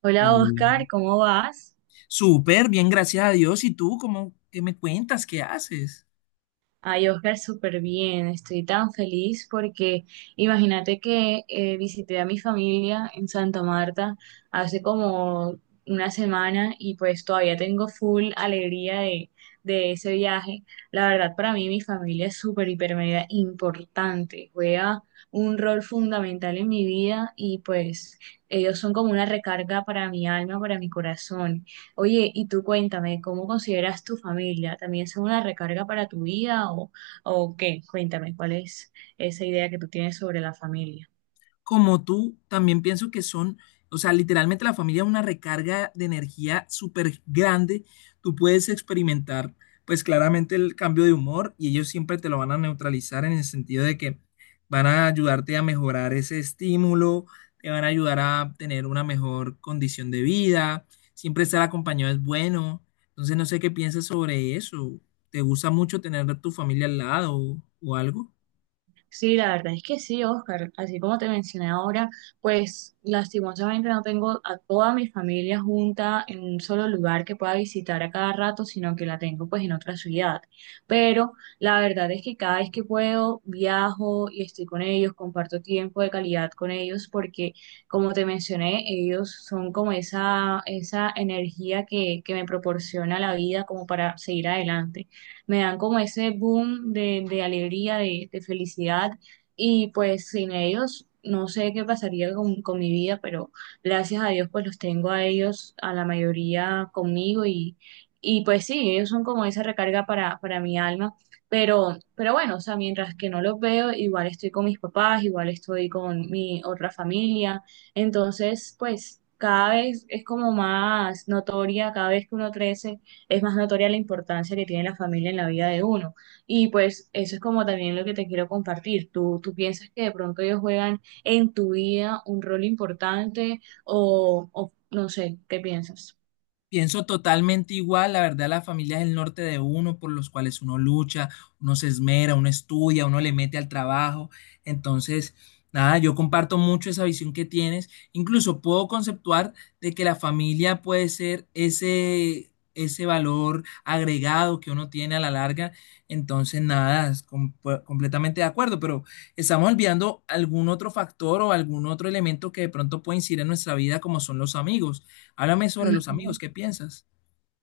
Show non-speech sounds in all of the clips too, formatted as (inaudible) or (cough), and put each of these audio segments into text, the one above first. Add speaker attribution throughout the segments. Speaker 1: Hola
Speaker 2: Hola.
Speaker 1: Oscar, ¿cómo vas?
Speaker 2: Súper, bien, gracias a Dios. ¿Y tú cómo, qué me cuentas? ¿Qué haces?
Speaker 1: Ay, Oscar, súper bien. Estoy tan feliz porque imagínate que visité a mi familia en Santa Marta hace como una semana y pues todavía tengo full alegría de ese viaje. La verdad, para mí mi familia es súper, hiper, mega importante. Juega un rol fundamental en mi vida y pues ellos son como una recarga para mi alma, para mi corazón. Oye, y tú cuéntame, ¿cómo consideras tu familia? ¿También son una recarga para tu vida o qué? Cuéntame, ¿cuál es esa idea que tú tienes sobre la familia?
Speaker 2: Como tú, también pienso que son, o sea, literalmente la familia es una recarga de energía súper grande. Tú puedes experimentar, pues claramente el cambio de humor y ellos siempre te lo van a neutralizar en el sentido de que van a ayudarte a mejorar ese estímulo, te van a ayudar a tener una mejor condición de vida. Siempre estar acompañado es bueno. Entonces, no sé qué piensas sobre eso. ¿Te gusta mucho tener a tu familia al lado o algo?
Speaker 1: Sí, la verdad es que sí, Oscar. Así como te mencioné ahora, pues lastimosamente no tengo a toda mi familia junta en un solo lugar que pueda visitar a cada rato, sino que la tengo pues en otra ciudad. Pero la verdad es que cada vez que puedo viajo y estoy con ellos, comparto tiempo de calidad con ellos, porque como te mencioné, ellos son como esa energía que me proporciona la vida como para seguir adelante. Me dan como ese boom de alegría, de felicidad y pues sin ellos no sé qué pasaría con mi vida, pero gracias a Dios pues los tengo a ellos, a la mayoría conmigo y pues sí, ellos son como esa recarga para mi alma. Pero bueno, o sea, mientras que no los veo, igual estoy con mis papás, igual estoy con mi otra familia. Entonces, pues cada vez es como más notoria, cada vez que uno crece, es más notoria la importancia que tiene la familia en la vida de uno. Y pues eso es como también lo que te quiero compartir. ¿Tú piensas que de pronto ellos juegan en tu vida un rol importante o no sé, qué piensas?
Speaker 2: Pienso totalmente igual, la verdad, la familia es el norte de uno, por los cuales uno lucha, uno se esmera, uno estudia, uno le mete al trabajo. Entonces, nada, yo comparto mucho esa visión que tienes. Incluso puedo conceptuar de que la familia puede ser ese valor agregado que uno tiene a la larga. Entonces, nada, es completamente de acuerdo, pero estamos olvidando algún otro factor o algún otro elemento que de pronto puede incidir en nuestra vida, como son los amigos. Háblame sobre los
Speaker 1: Ujú.
Speaker 2: amigos, ¿qué piensas?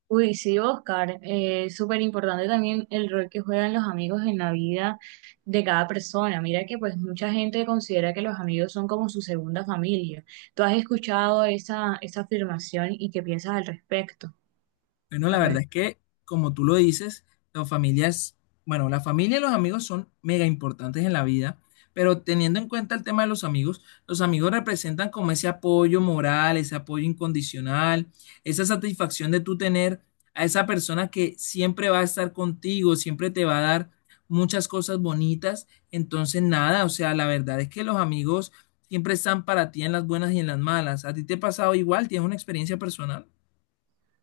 Speaker 1: Uy, sí, Oscar, es súper importante también el rol que juegan los amigos en la vida de cada persona. Mira que pues mucha gente considera que los amigos son como su segunda familia. ¿Tú has escuchado esa afirmación y qué piensas al respecto?
Speaker 2: Bueno, la
Speaker 1: A ver.
Speaker 2: verdad es que, como tú lo dices, las familias, bueno, la familia y los amigos son mega importantes en la vida, pero teniendo en cuenta el tema de los amigos representan como ese apoyo moral, ese apoyo incondicional, esa satisfacción de tú tener a esa persona que siempre va a estar contigo, siempre te va a dar muchas cosas bonitas. Entonces, nada, o sea, la verdad es que los amigos siempre están para ti en las buenas y en las malas. ¿A ti te ha pasado igual? ¿Tienes una experiencia personal?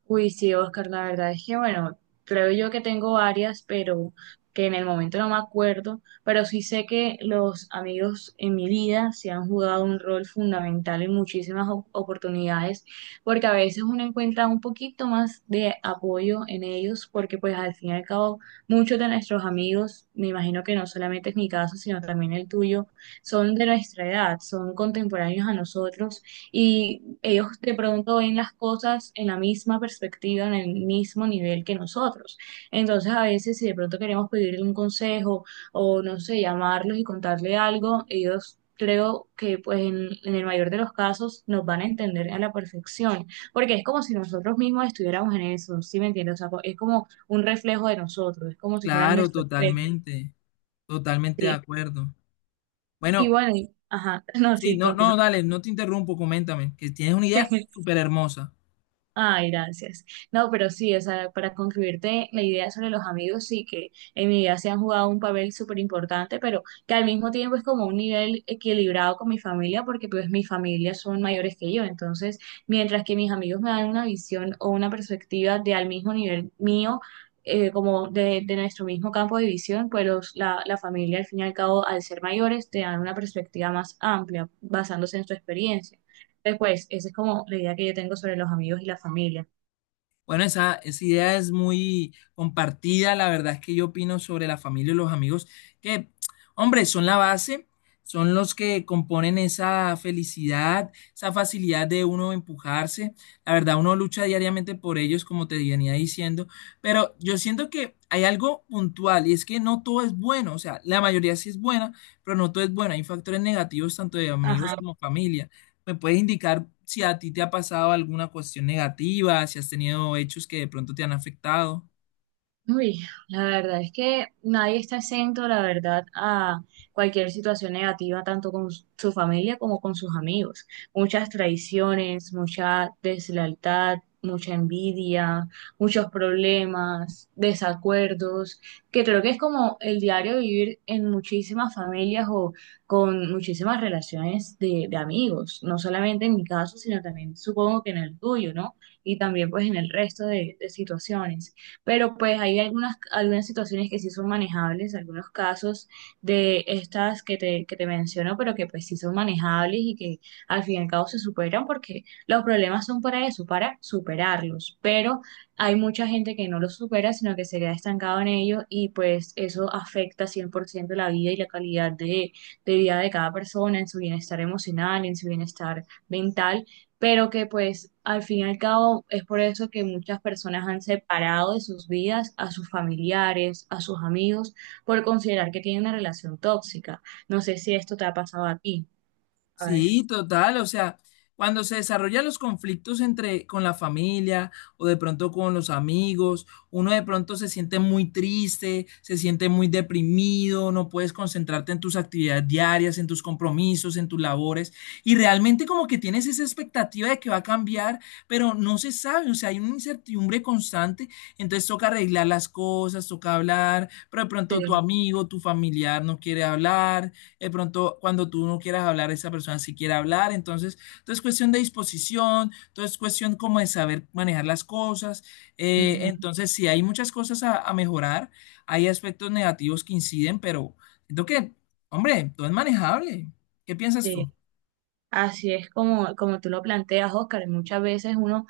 Speaker 1: Uy, sí, Oscar, la verdad es que, bueno, creo yo que tengo varias, pero que en el momento no me acuerdo, pero sí sé que los amigos en mi vida se han jugado un rol fundamental en muchísimas oportunidades, porque a veces uno encuentra un poquito más de apoyo en ellos, porque pues al fin y al cabo muchos de nuestros amigos, me imagino que no solamente es mi caso, sino también el tuyo, son de nuestra edad, son contemporáneos a nosotros y ellos de pronto ven las cosas en la misma perspectiva, en el mismo nivel que nosotros. Entonces, a veces si de pronto queremos pedirle un consejo o, no sé, llamarlos y contarle algo, ellos... Creo que pues en el mayor de los casos nos van a entender a la perfección, porque es como si nosotros mismos estuviéramos en eso, ¿sí me entiendes? O sea, es como un reflejo de nosotros, es como si fuera
Speaker 2: Claro,
Speaker 1: nuestro espejo,
Speaker 2: totalmente, totalmente de
Speaker 1: ¿sí?
Speaker 2: acuerdo.
Speaker 1: Y
Speaker 2: Bueno,
Speaker 1: bueno, ajá, (laughs) no,
Speaker 2: sí,
Speaker 1: sí,
Speaker 2: no,
Speaker 1: continúa.
Speaker 2: no, dale, no te interrumpo, coméntame, que tienes una idea
Speaker 1: (laughs)
Speaker 2: súper hermosa.
Speaker 1: Ay, gracias. No, pero sí, o sea, para concluirte la idea sobre los amigos, sí que en mi vida se han jugado un papel súper importante, pero que al mismo tiempo es como un nivel equilibrado con mi familia, porque pues mi familia son mayores que yo. Entonces, mientras que mis amigos me dan una visión o una perspectiva de al mismo nivel mío, como de nuestro mismo campo de visión, pues la familia al fin y al cabo, al ser mayores, te dan una perspectiva más amplia, basándose en su experiencia. Después, esa es como la idea que yo tengo sobre los amigos y la familia.
Speaker 2: Bueno, esa idea es muy compartida. La verdad es que yo opino sobre la familia y los amigos, que, hombre, son la base, son los que componen esa felicidad, esa facilidad de uno empujarse. La verdad, uno lucha diariamente por ellos, como te venía diciendo. Pero yo siento que hay algo puntual y es que no todo es bueno. O sea, la mayoría sí es buena, pero no todo es bueno. Hay factores negativos tanto de amigos
Speaker 1: Ajá.
Speaker 2: como familia. ¿Me puedes indicar si a ti te ha pasado alguna cuestión negativa, si has tenido hechos que de pronto te han afectado?
Speaker 1: Uy, la verdad es que nadie está exento, la verdad, a cualquier situación negativa, tanto con su familia como con sus amigos. Muchas traiciones, mucha deslealtad, mucha envidia, muchos problemas, desacuerdos, que creo que es como el diario vivir en muchísimas familias o con muchísimas relaciones de amigos, no solamente en mi caso, sino también supongo que en el tuyo, ¿no? Y también pues en el resto de situaciones, pero pues hay algunas situaciones que sí son manejables, algunos casos de estas que te menciono, pero que pues sí son manejables y que al fin y al cabo se superan porque los problemas son para eso, para superarlos, pero hay mucha gente que no los supera, sino que se queda estancado en ello y pues eso afecta 100% la vida y la calidad de vida de cada persona, en su bienestar emocional, en su bienestar mental, pero que pues al fin y al cabo es por eso que muchas personas han separado de sus vidas a sus familiares, a sus amigos, por considerar que tienen una relación tóxica. No sé si esto te ha pasado a ti. A ver,
Speaker 2: Sí, total, o sea, cuando se desarrollan los conflictos entre con la familia o de pronto con los amigos, uno de pronto se siente muy triste, se siente muy deprimido, no puedes concentrarte en tus actividades diarias, en tus compromisos, en tus labores y realmente como que tienes esa expectativa de que va a cambiar, pero no se sabe, o sea, hay una incertidumbre constante, entonces toca arreglar las cosas, toca hablar, pero de
Speaker 1: sí,
Speaker 2: pronto tu amigo, tu familiar no quiere hablar de pronto cuando tú no quieras hablar, esa persona sí quiere hablar, entonces, entonces es cuestión de disposición, entonces es cuestión como de saber manejar las cosas,
Speaker 1: ujú,
Speaker 2: entonces sí, hay muchas cosas a mejorar, hay aspectos negativos que inciden, pero siento que, hombre, todo es manejable. ¿Qué piensas
Speaker 1: sí.
Speaker 2: tú?
Speaker 1: Así es como, como tú lo planteas, Oscar. Muchas veces uno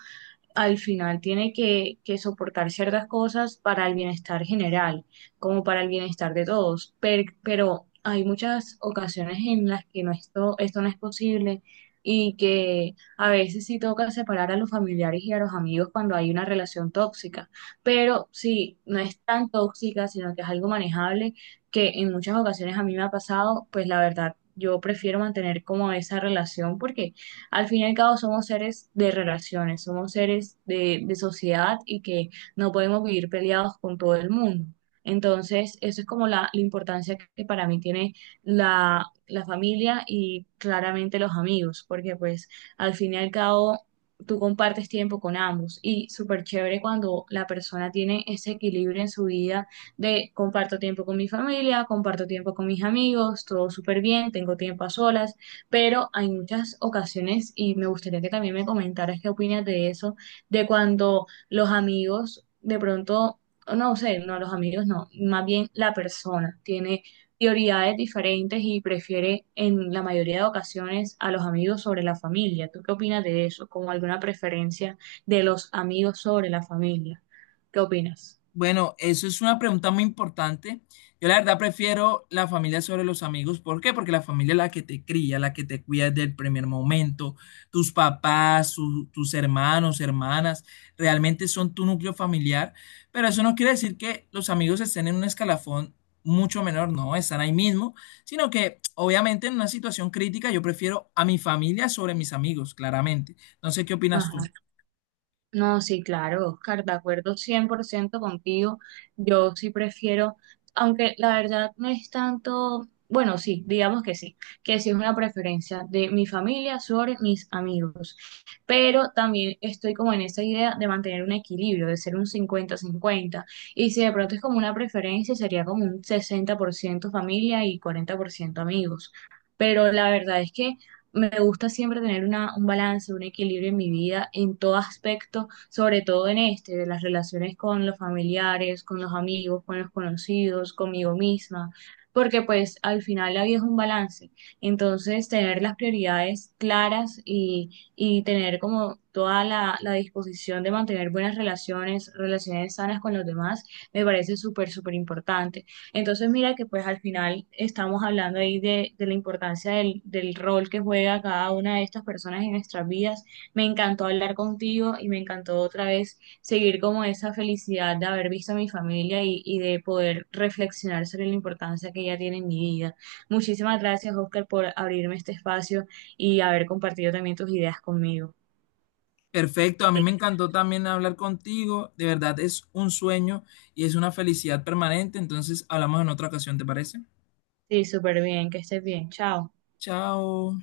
Speaker 1: al final tiene que soportar ciertas cosas para el bienestar general, como para el bienestar de todos. Pero hay muchas ocasiones en las que no esto no es posible, y que a veces sí toca separar a los familiares y a los amigos cuando hay una relación tóxica. Pero si no es tan tóxica, sino que es algo manejable, que en muchas ocasiones a mí me ha pasado, pues la verdad, yo prefiero mantener como esa relación porque al fin y al cabo somos seres de relaciones, somos seres de sociedad y que no podemos vivir peleados con todo el mundo. Entonces, eso es como la importancia que para mí tiene la familia y claramente los amigos, porque pues al fin y al cabo tú compartes tiempo con ambos y súper chévere cuando la persona tiene ese equilibrio en su vida de comparto tiempo con mi familia, comparto tiempo con mis amigos, todo súper bien, tengo tiempo a solas, pero hay muchas ocasiones y me gustaría que también me comentaras qué opinas de eso, de cuando los amigos de pronto, o no sé, no los amigos, no, más bien la persona tiene prioridades diferentes y prefiere en la mayoría de ocasiones a los amigos sobre la familia. ¿Tú qué opinas de eso? ¿Como alguna preferencia de los amigos sobre la familia? ¿Qué opinas?
Speaker 2: Bueno, eso es una pregunta muy importante. Yo la verdad prefiero la familia sobre los amigos. ¿Por qué? Porque la familia es la que te cría, la que te cuida desde el primer momento. Tus papás, tus hermanos, hermanas, realmente son tu núcleo familiar. Pero eso no quiere decir que los amigos estén en un escalafón mucho menor, no, están ahí mismo, sino que obviamente en una situación crítica yo prefiero a mi familia sobre mis amigos, claramente. No sé qué opinas tú.
Speaker 1: Ajá. No, sí, claro, Oscar, de acuerdo 100% contigo. Yo sí prefiero, aunque la verdad no es tanto, bueno, sí, digamos que sí es una preferencia de mi familia sobre mis amigos. Pero también estoy como en esa idea de mantener un equilibrio, de ser un 50-50. Y si de pronto es como una preferencia, sería como un 60% familia y 40% amigos. Pero la verdad es que me gusta siempre tener una, un balance, un equilibrio en mi vida, en todo aspecto, sobre todo en este, de las relaciones con los familiares, con los amigos, con los conocidos, conmigo misma, porque pues al final la vida es un balance. Entonces, tener las prioridades claras y tener como toda la disposición de mantener buenas relaciones, relaciones sanas con los demás, me parece súper, súper importante. Entonces, mira que pues al final estamos hablando ahí de la importancia del rol que juega cada una de estas personas en nuestras vidas. Me encantó hablar contigo y me encantó otra vez seguir como esa felicidad de haber visto a mi familia y de poder reflexionar sobre la importancia que ella tiene en mi vida. Muchísimas gracias, Oscar, por abrirme este espacio y haber compartido también tus ideas conmigo.
Speaker 2: Perfecto, a mí
Speaker 1: Sí,
Speaker 2: me encantó también hablar contigo. De verdad es un sueño y es una felicidad permanente. Entonces hablamos en otra ocasión, ¿te parece?
Speaker 1: sí, súper bien, que estés bien. Chao.
Speaker 2: Chao.